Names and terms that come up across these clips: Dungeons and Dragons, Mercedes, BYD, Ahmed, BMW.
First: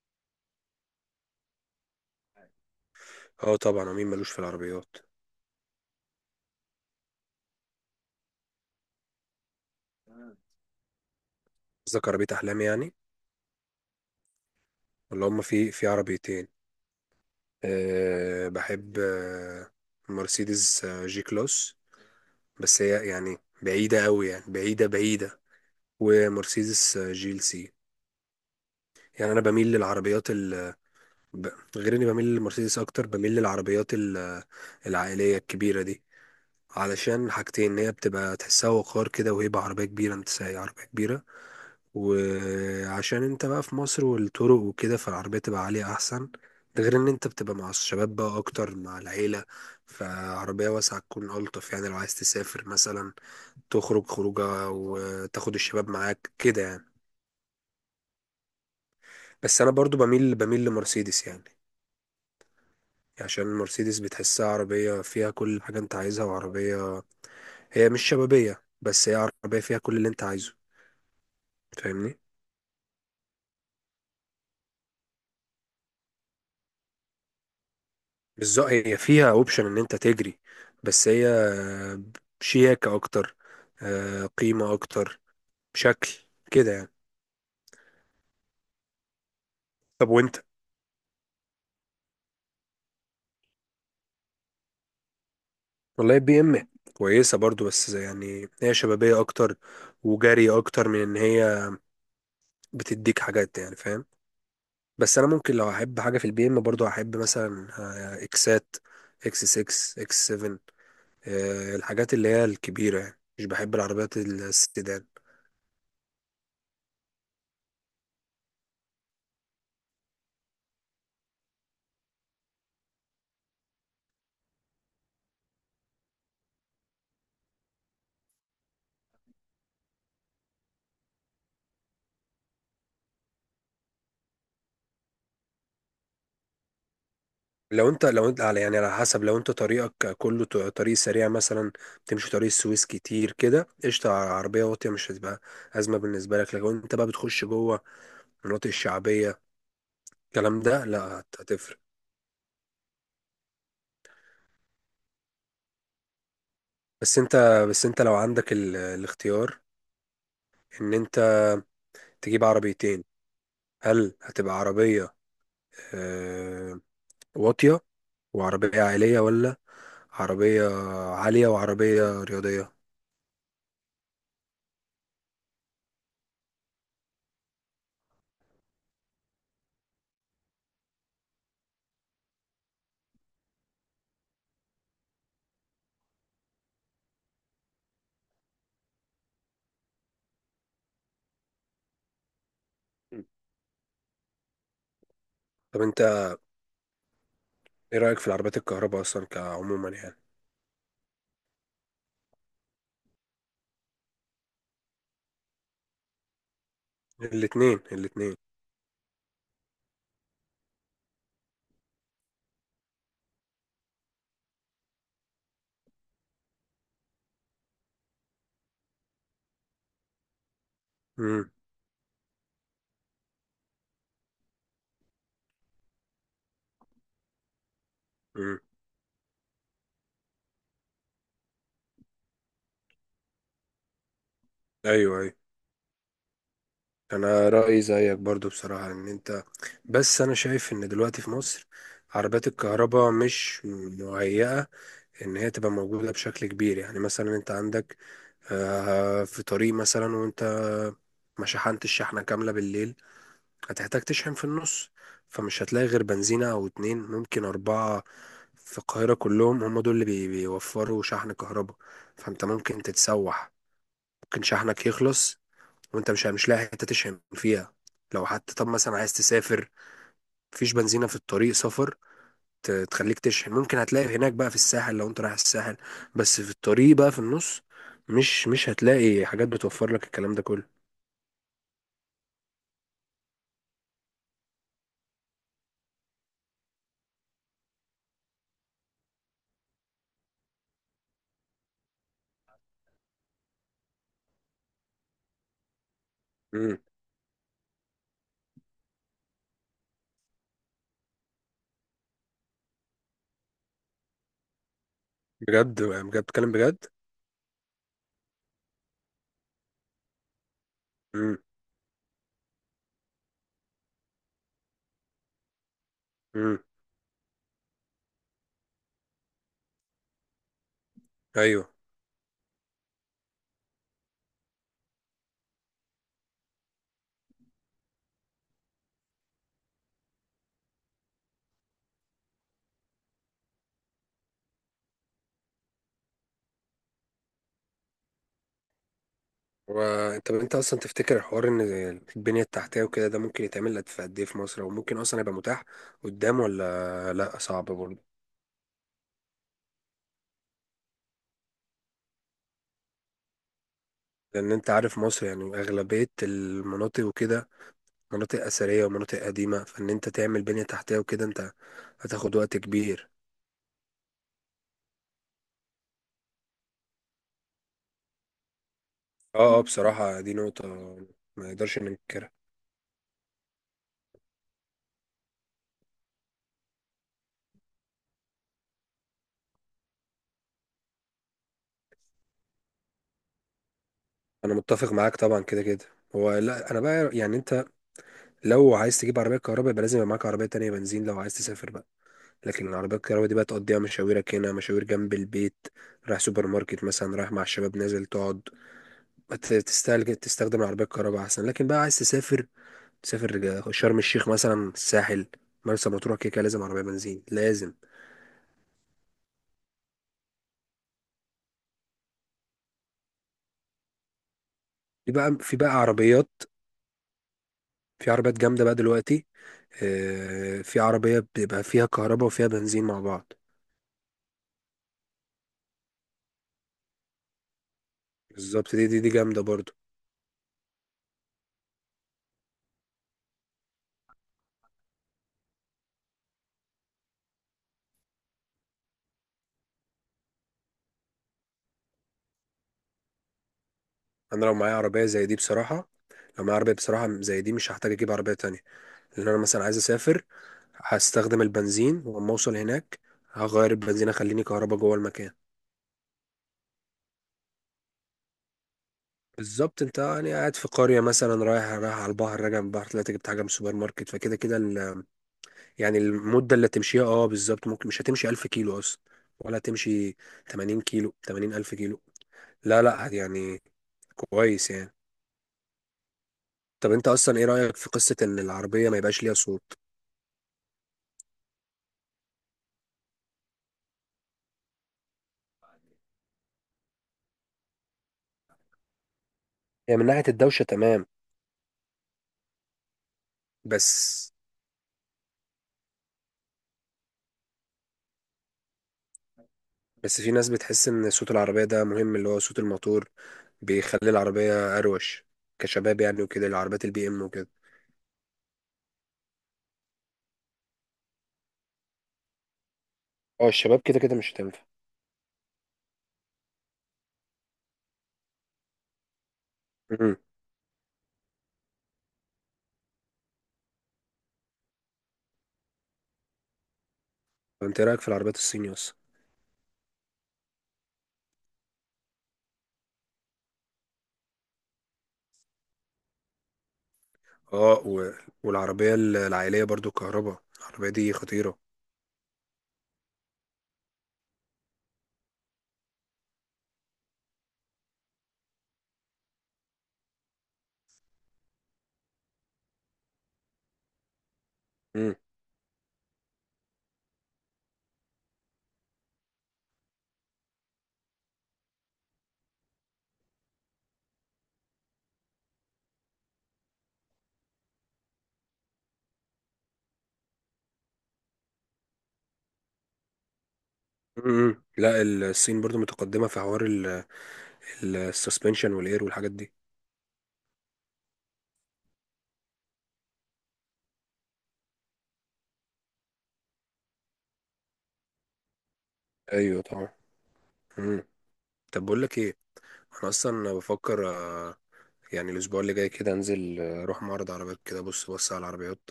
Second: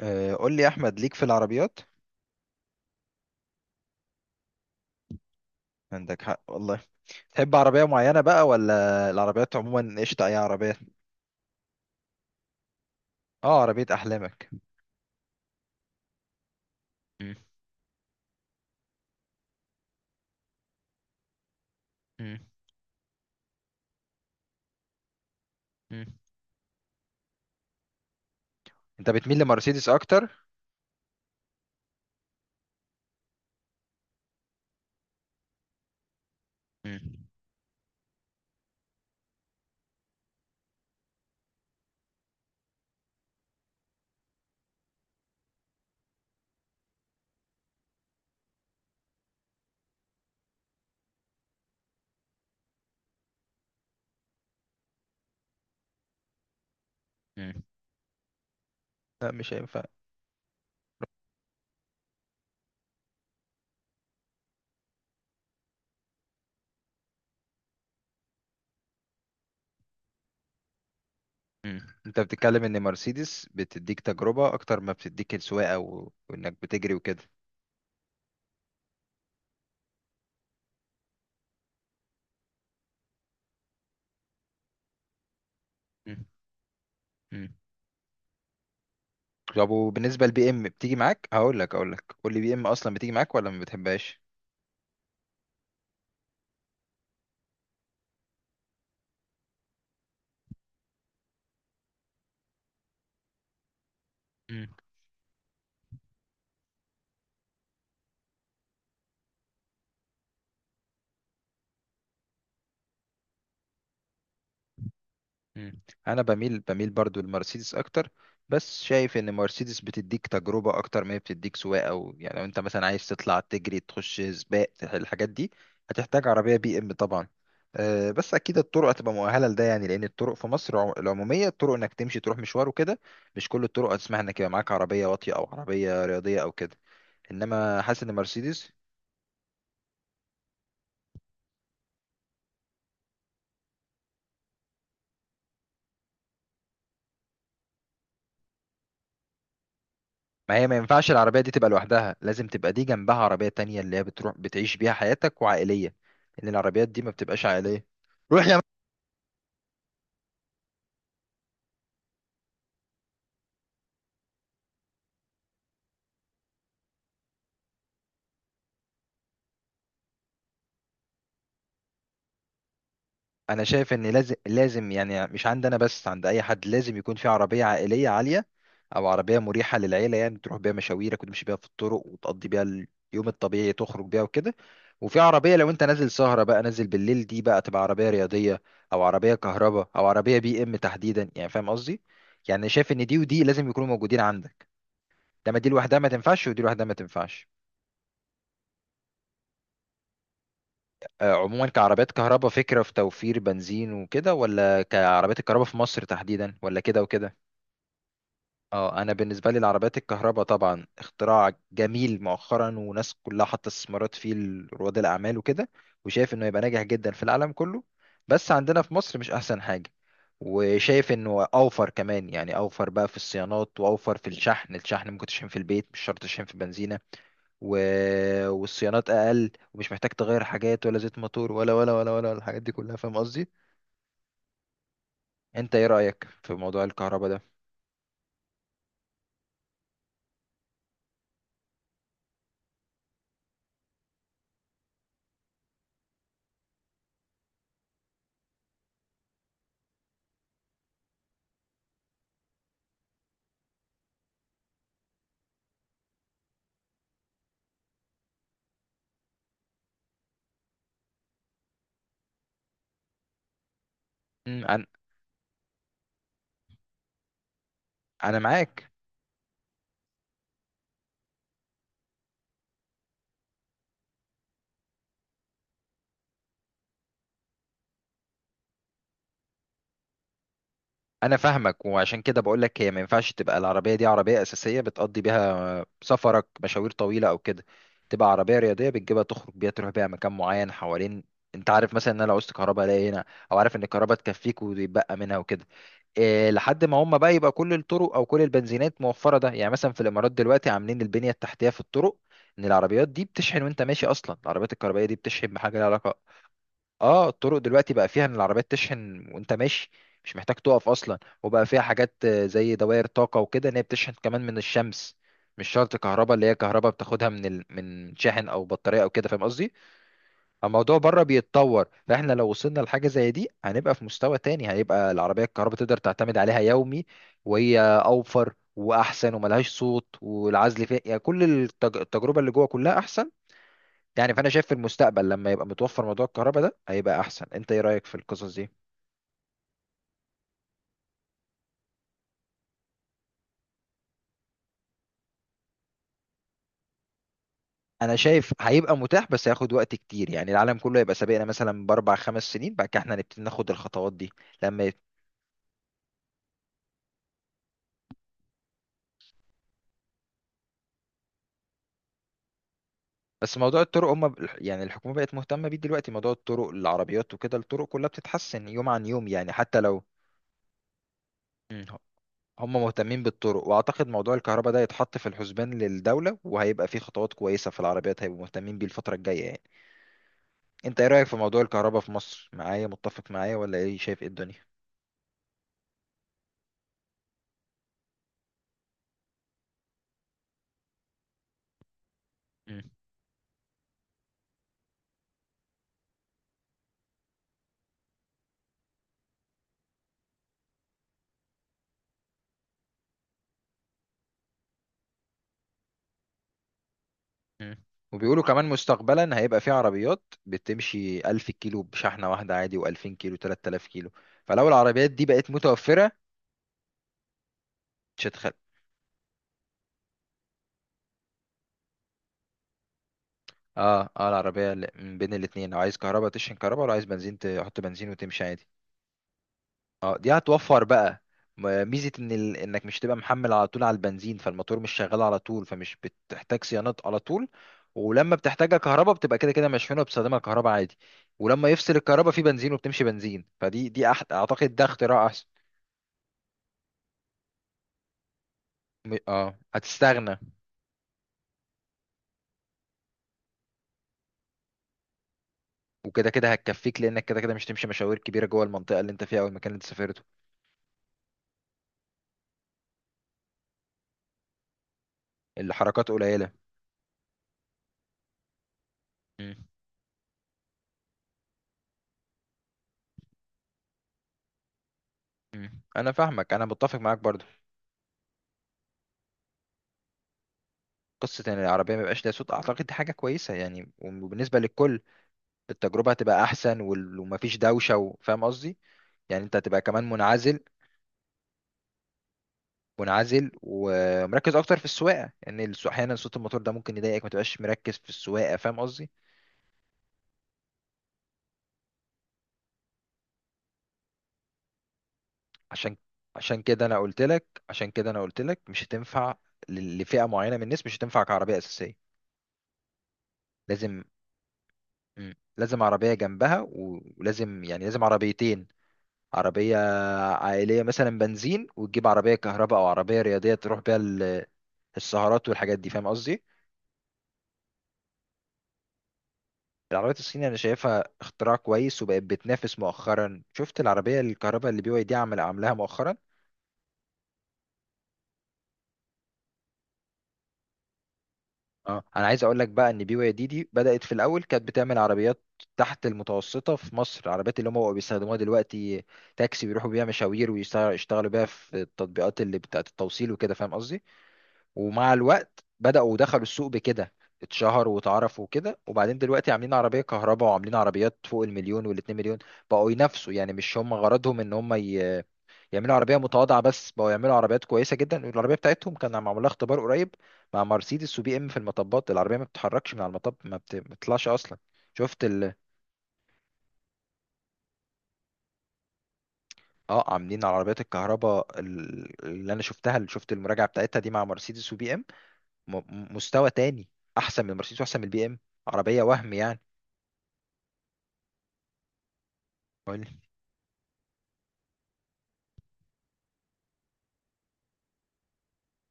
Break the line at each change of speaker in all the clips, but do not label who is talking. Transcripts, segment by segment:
آه، قول لي يا احمد، ليك في العربيات.
اه طبعا، ومين ملوش في العربيات؟
عندك حق والله. تحب عربيه معينه بقى، ولا العربيات عموما قشطه اي عربيه؟
قصدك عربية أحلام يعني.
اه، عربيه احلامك.
ولا هما في عربيتين.
مم.
أه بحب مرسيدس، جي كلاس.
مم.
بس هي يعني بعيدة أوي، يعني بعيدة بعيدة.
مم.
ومرسيدس، جيل سي.
انت
يعني
بتميل
أنا بميل
لمرسيدس
للعربيات،
اكتر؟
ب- غير اني بميل للمرسيدس اكتر، بميل للعربيات العائليه الكبيره دي،
مم.
علشان حاجتين: ان هي بتبقى تحسها وقار كده وهيبة عربيه كبيره، انت سايق عربيه كبيره. وعشان انت بقى في مصر والطرق وكده، فالعربية تبقى عالية احسن. ده غير ان انت بتبقى مع الشباب بقى اكتر، مع العيلة، فعربية واسعة تكون الطف. يعني لو عايز تسافر مثلا، تخرج خروجة وتاخد الشباب معاك كده يعني.
مم. لا، مش
بس انا
هينفع.
برضو بميل لمرسيدس يعني، عشان المرسيدس بتحسها عربية فيها كل حاجة انت عايزها، وعربية هي مش شبابية بس هي عربية فيها كل اللي انت عايزه.
مم.
فاهمني.
انت بتتكلم ان مرسيدس بتديك تجربه اكتر ما بتديك السواقه، وانك بتجري وكده.
بالظبط، هي فيها اوبشن ان انت تجري، بس هي شياكة اكتر، قيمة اكتر، شكل
مم.
كده يعني.
مم. طب،
طب
وبالنسبه
وانت؟
للبي ام بتيجي معاك، هقول لك هقول لك قول لي، بي ام اصلا بتيجي معاك ولا ما بتحبهاش؟
والله بي ام كويسة برضو، بس يعني هي شبابية اكتر وجري اكتر، من ان هي بتديك حاجات يعني، فاهم؟ بس انا ممكن لو هحب حاجه في البي ام برضو، هحب مثلا اكسات، اكس 6، اكس 7، الحاجات اللي هي الكبيره يعني. مش بحب العربيات السيدان.
مم. انا بميل برضو لمرسيدس اكتر. بس شايف ان مرسيدس بتديك تجربه اكتر ما هي بتديك سواقه، او يعني لو انت مثلا عايز تطلع تجري تخش سباق، الحاجات دي هتحتاج عربيه بي ام طبعا. أه، بس اكيد الطرق هتبقى مؤهله لده، يعني لان الطرق في مصر العموميه، الطرق انك تمشي تروح مشوار وكده. مش كل الطرق هتسمح انك يبقى معاك عربيه واطيه او عربيه رياضيه او كده. انما
لو
حاسس
انت
ان
لو انت على،
مرسيدس،
يعني على حسب، لو انت طريقك كله طريق سريع مثلا، تمشي طريق السويس كتير كده، قشطة، عربية واطية مش هتبقى أزمة بالنسبة لك. لكن لو انت بقى بتخش جوه المناطق الشعبية،
ما
الكلام
هي ما
ده
ينفعش
لا،
العربية دي تبقى
هتفرق.
لوحدها، لازم تبقى دي جنبها عربية تانية اللي هي بتروح بتعيش بيها حياتك وعائلية. لأن العربيات دي ما
بس انت
بتبقاش عائلية.
بس انت لو
روح
عندك
يا م-
الاختيار ان انت تجيب عربيتين، هل هتبقى عربية آه، واطية وعربية عائلية، ولا عربية عالية وعربية رياضية؟
أنا شايف إن لازم، يعني مش عند أنا بس، عند أي حد لازم يكون في عربية عائلية عالية. أو عربية مريحة للعيلة، يعني تروح بيها مشاويرك وتمشي بيها في الطرق وتقضي بيها اليوم الطبيعي، تخرج بيها وكده. وفي عربية لو أنت نازل سهرة بقى، نازل بالليل، دي بقى تبقى عربية رياضية. أو عربية كهرباء أو عربية بي إم تحديدا، يعني فاهم قصدي؟ يعني شايف إن دي
مم.
ودي لازم يكونوا موجودين عندك. ده، ما دي
طب
لوحدها
انت
ما تنفعش ودي لوحدها ما تنفعش.
ايه رأيك في العربيات الكهرباء اصلا، كعموما يعني؟
آه، عموما، كعربيات كهرباء فكرة في توفير بنزين وكده، ولا كعربيات الكهرباء في مصر تحديدا، ولا كده وكده؟
الاتنين الاتنين.
اه، انا بالنسبه لي العربيات الكهرباء طبعا اختراع جميل مؤخرا، وناس كلها حاطه استثمارات فيه، رواد الاعمال وكده. وشايف انه يبقى ناجح جدا في العالم كله. بس عندنا في مصر مش احسن حاجه. وشايف انه
امم.
اوفر كمان، يعني اوفر بقى في الصيانات واوفر في الشحن ممكن تشحن في البيت، مش شرط تشحن في بنزينه. و...
امم.
والصيانات اقل، ومش محتاج تغير حاجات ولا زيت موتور ولا الحاجات دي كلها، فاهم قصدي.
ايوه ايوه.
انت ايه رايك في موضوع الكهرباء ده؟
انا رأيي زيك برضو بصراحة، ان انت، بس انا شايف ان دلوقتي في مصر عربيات الكهرباء مش مهيئة ان هي تبقى موجودة بشكل كبير. يعني مثلا انت عندك في طريق مثلا، وانت ما شحنتش شحنة كاملة بالليل، هتحتاج تشحن في النص، فمش هتلاقي غير بنزينة أو اتنين، ممكن أربعة في القاهرة كلهم هم دول اللي بيوفروا شحن كهرباء. فأنت ممكن تتسوح، ممكن شحنك
انا
يخلص وأنت مش لاقي حتة تشحن فيها. لو
أنا
حتى طب
معاك.
مثلا عايز تسافر، مفيش بنزينة في الطريق سفر تخليك تشحن. ممكن هتلاقي هناك بقى في الساحل لو أنت رايح الساحل، بس في الطريق بقى في النص، مش هتلاقي حاجات بتوفر لك الكلام ده كله.
انا فاهمك، وعشان كده بقول لك هي ما ينفعش تبقى العربيه دي عربيه اساسيه بتقضي بيها سفرك مشاوير طويله او كده. تبقى عربيه رياضيه بتجيبها تخرج بيها، تروح بيها مكان معين حوالين. انت عارف مثلا ان انا لو عوزت كهرباء الاقي هنا، او عارف ان الكهرباء تكفيك ويتبقى منها وكده. إيه
امم.
لحد ما هم بقى يبقى كل الطرق او كل البنزينات موفره، ده يعني مثلا في الامارات دلوقتي عاملين البنيه التحتيه في الطرق ان العربيات دي بتشحن وانت ماشي، اصلا العربيات الكهربائيه دي بتشحن بحاجه
بجد
لها
بجد،
علاقه.
بتكلم بجد.
اه، الطرق دلوقتي بقى فيها ان العربيات تشحن وانت ماشي، مش محتاج تقف اصلا،
امم.
وبقى فيها حاجات زي دوائر طاقة وكده، ان هي بتشحن كمان من الشمس. مش شرط كهرباء اللي هي
امم.
كهرباء بتاخدها من شاحن او بطارية او كده، فاهم قصدي. الموضوع بره
ايوه.
بيتطور، فاحنا لو وصلنا لحاجة زي دي هنبقى في مستوى تاني، هيبقى العربية الكهرباء تقدر تعتمد عليها يومي. وهي اوفر واحسن وملهاش صوت والعزل فيها، يعني كل التجربة اللي جوه كلها احسن. يعني فانا شايف في المستقبل لما يبقى متوفر موضوع الكهرباء ده هيبقى احسن، انت ايه رايك في القصص دي؟
و- طب انت اصلا تفتكر حوار ان البنية التحتية وكده، ده ممكن يتعمل لك في قد ايه في مصر؟ وممكن اصلا يبقى متاح قدام، ولا لا، صعب برضه؟
انا شايف هيبقى متاح بس هياخد وقت كتير، يعني العالم كله هيبقى سابقنا مثلا باربع خمس سنين، بعد كده احنا هنبتدي ناخد الخطوات دي.
لان انت
لما يت...
عارف مصر يعني، اغلبية المناطق وكده مناطق اثرية ومناطق قديمة، فان انت تعمل بنية تحتية وكده، انت هتاخد وقت كبير.
بس موضوع الطرق هم، يعني الحكومه بقت مهتمه بيه دلوقتي، موضوع الطرق العربيات وكده، الطرق كلها بتتحسن يوم عن يوم يعني،
اه اه،
حتى لو.
بصراحة دي نقطة ما يقدرش
مم.
ننكرها.
هم مهتمين بالطرق، واعتقد موضوع الكهرباء ده يتحط في الحسبان للدوله، وهيبقى فيه خطوات كويسه في العربيات، هيبقوا مهتمين بيه الفتره الجايه يعني. انت ايه رأيك في موضوع الكهرباء في مصر، معايا متفق معايا، ولا ايه شايف ايه الدنيا؟
انا متفق معاك طبعا، كده كده. هو لا، انا بقى يعني انت لو عايز تجيب عربية كهرباء، يبقى لازم يبقى معاك عربية تانية بنزين، لو عايز تسافر بقى. لكن
مم.
العربيات الكهرباء دي بقى، تقضيها مشاويرك هنا، مشاوير جنب البيت، رايح سوبر ماركت مثلا، رايح مع الشباب نازل تقعد. تستهلك تستخدم العربية الكهرباء أحسن. لكن بقى عايز تسافر، تسافر شرم الشيخ مثلا، الساحل، مرسى مطروح، كده كده لازم عربية بنزين، لازم.
مم. وبيقولوا كمان مستقبلا هيبقى في عربيات بتمشي 1000 كيلو بشحنة واحدة عادي، و2000 كيلو، 3000 كيلو. فلو العربيات
في
دي
بقى
بقت
في بقى
متوفرة،
عربيات، في
مش
عربيات
هتخلي.
جامدة بقى دلوقتي، في عربية بيبقى فيها كهرباء وفيها بنزين مع بعض.
اه، اه، العربية من بين الاتنين، لو عايز كهرباء تشحن كهرباء، ولو عايز بنزين تحط بنزين وتمشي عادي.
بالظبط، دي جامدة برضو.
اه، دي هتوفر بقى ميزة انك مش تبقى محمل على طول على البنزين، فالموتور مش شغال على طول، فمش بتحتاج صيانات على طول. ولما بتحتاجها كهرباء بتبقى كده كده مشحونة، بتستخدمها كهرباء عادي. ولما يفصل الكهرباء في بنزين وبتمشي بنزين، فدي
أنا لو
اعتقد
معايا
ده
عربية
اختراع
زي دي
احسن.
بصراحة، لو معايا عربية بصراحة زي دي، مش هحتاج أجيب عربية تانية. لأن أنا
اه،
مثلا عايز أسافر،
هتستغنى.
هستخدم البنزين، ولما اوصل هناك هغير البنزين، اخليني كهربا جوه المكان.
وكده كده هتكفيك لانك كده كده مش تمشي مشاوير كبيرة جوه المنطقة اللي انت فيها او المكان اللي انت
بالظبط، انت
سافرته.
يعني قاعد في قرية مثلا، رايح على البحر، راجع من البحر، طلعت جبت حاجة من السوبر ماركت، فكده كده يعني
الحركات قليلة.
المدة اللي تمشيها، اه بالظبط، ممكن مش هتمشي 1000 كيلو اصلا،
مم.
ولا تمشي 80 كيلو، 80 ألف كيلو، لا لا يعني، كويس يعني.
مم. انا فاهمك، انا
طب
متفق
انت
معاك
اصلا
برضو.
ايه رأيك في قصة ان العربية ما يبقاش ليها صوت؟
قصة ان العربية ما يبقاش ليها صوت، اعتقد دي حاجة كويسة يعني، وبالنسبة للكل التجربة هتبقى أحسن، ومفيش دوشة فاهم قصدي؟ يعني أنت هتبقى
هي من
كمان
ناحية
منعزل.
الدوشة تمام،
منعزل
بس،
ومركز أكتر في السواقة. لأن يعني أحيانا صوت الموتور ده ممكن يضايقك، ما تبقاش مركز في السواقة، فاهم قصدي؟
بس في ناس بتحس ان صوت العربية ده مهم، اللي هو صوت الموتور، بيخلي العربية أروش
عشان
كشباب يعني، وكده العربيات البي إم وكده.
عشان كده أنا قلت لك مش هتنفع لفئة معينة من الناس، مش هتنفع كعربية أساسية.
اه الشباب كده
لازم.
كده مش هتنفع.
مم. لازم عربية جنبها، ولازم يعني لازم عربيتين. عربية
امم.
عائلية مثلا بنزين، وتجيب عربية كهرباء أو عربية رياضية تروح بيها السهرات والحاجات دي، فاهم قصدي؟
فأنت إيه رأيك في العربيات الصيني أصلا؟
العربيات الصيني انا شايفها اختراع كويس، وبقت بتنافس مؤخرا. شفت العربيه الكهرباء اللي BYD عمل عاملاها مؤخرا.
اه، و... والعربية العائلية برضو كهرباء، العربية دي خطيرة.
اه، انا عايز اقول لك بقى ان BYD دي بدات في الاول كانت بتعمل عربيات تحت المتوسطه في مصر، العربيات اللي هم بقوا بيستخدموها دلوقتي تاكسي، بيروحوا بيها مشاوير ويشتغلوا بيها في التطبيقات اللي بتاعت التوصيل وكده، فاهم قصدي. ومع
امم.
الوقت بداوا ودخلوا السوق بكده، اتشهروا واتعرفوا وكده. وبعدين دلوقتي عاملين عربيه كهرباء، وعاملين عربيات فوق المليون والاتنين مليون. بقوا ينافسوا، يعني مش هم غرضهم ان هم يعملوا عربيه متواضعه بس، بقوا يعملوا عربيات كويسه جدا. العربيه بتاعتهم كان معمول لها اختبار قريب مع مرسيدس وبي ام في المطبات، العربيه ما بتتحركش من على المطب، ما بتطلعش اصلا.
امم. لا
شفت ال
الصين برضو متقدمة في حوار ال... السسبنشن والإير والحاجات دي.
اه، عاملين على عربيات الكهرباء، اللي انا شفتها، اللي شفت المراجعه بتاعتها دي مع مرسيدس وبي ام، مستوى تاني، احسن من مرسيدس واحسن من البي ام. عربيه وهم يعني.
أيوة طبعا. امم. طب بقول لك إيه؟
قول
أنا
لي.
أصلا بفكر، يعني الأسبوع اللي جاي كده، أنزل أروح معرض عربيات كده، بص على العربيات،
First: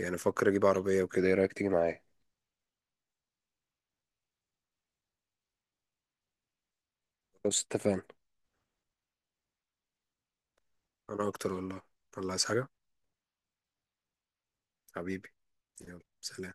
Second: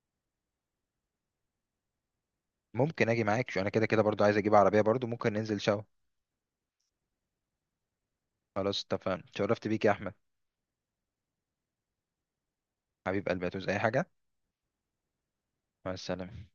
يعني بفكر أجيب عربية وكده. إيه رأيك تيجي معايا؟
ممكن اجي معاك، شو انا كده كده برضو عايز اجيب عربيه برضو، ممكن ننزل سوا.
بص، اتفقنا.
خلاص اتفقنا، شرفت بيك يا احمد.
انا اكتر والله. الله، عايز حاجة؟
حبيب قلبي، هتعوز اي حاجه؟
حبيبي.
مع
يلا
السلامه.
سلام.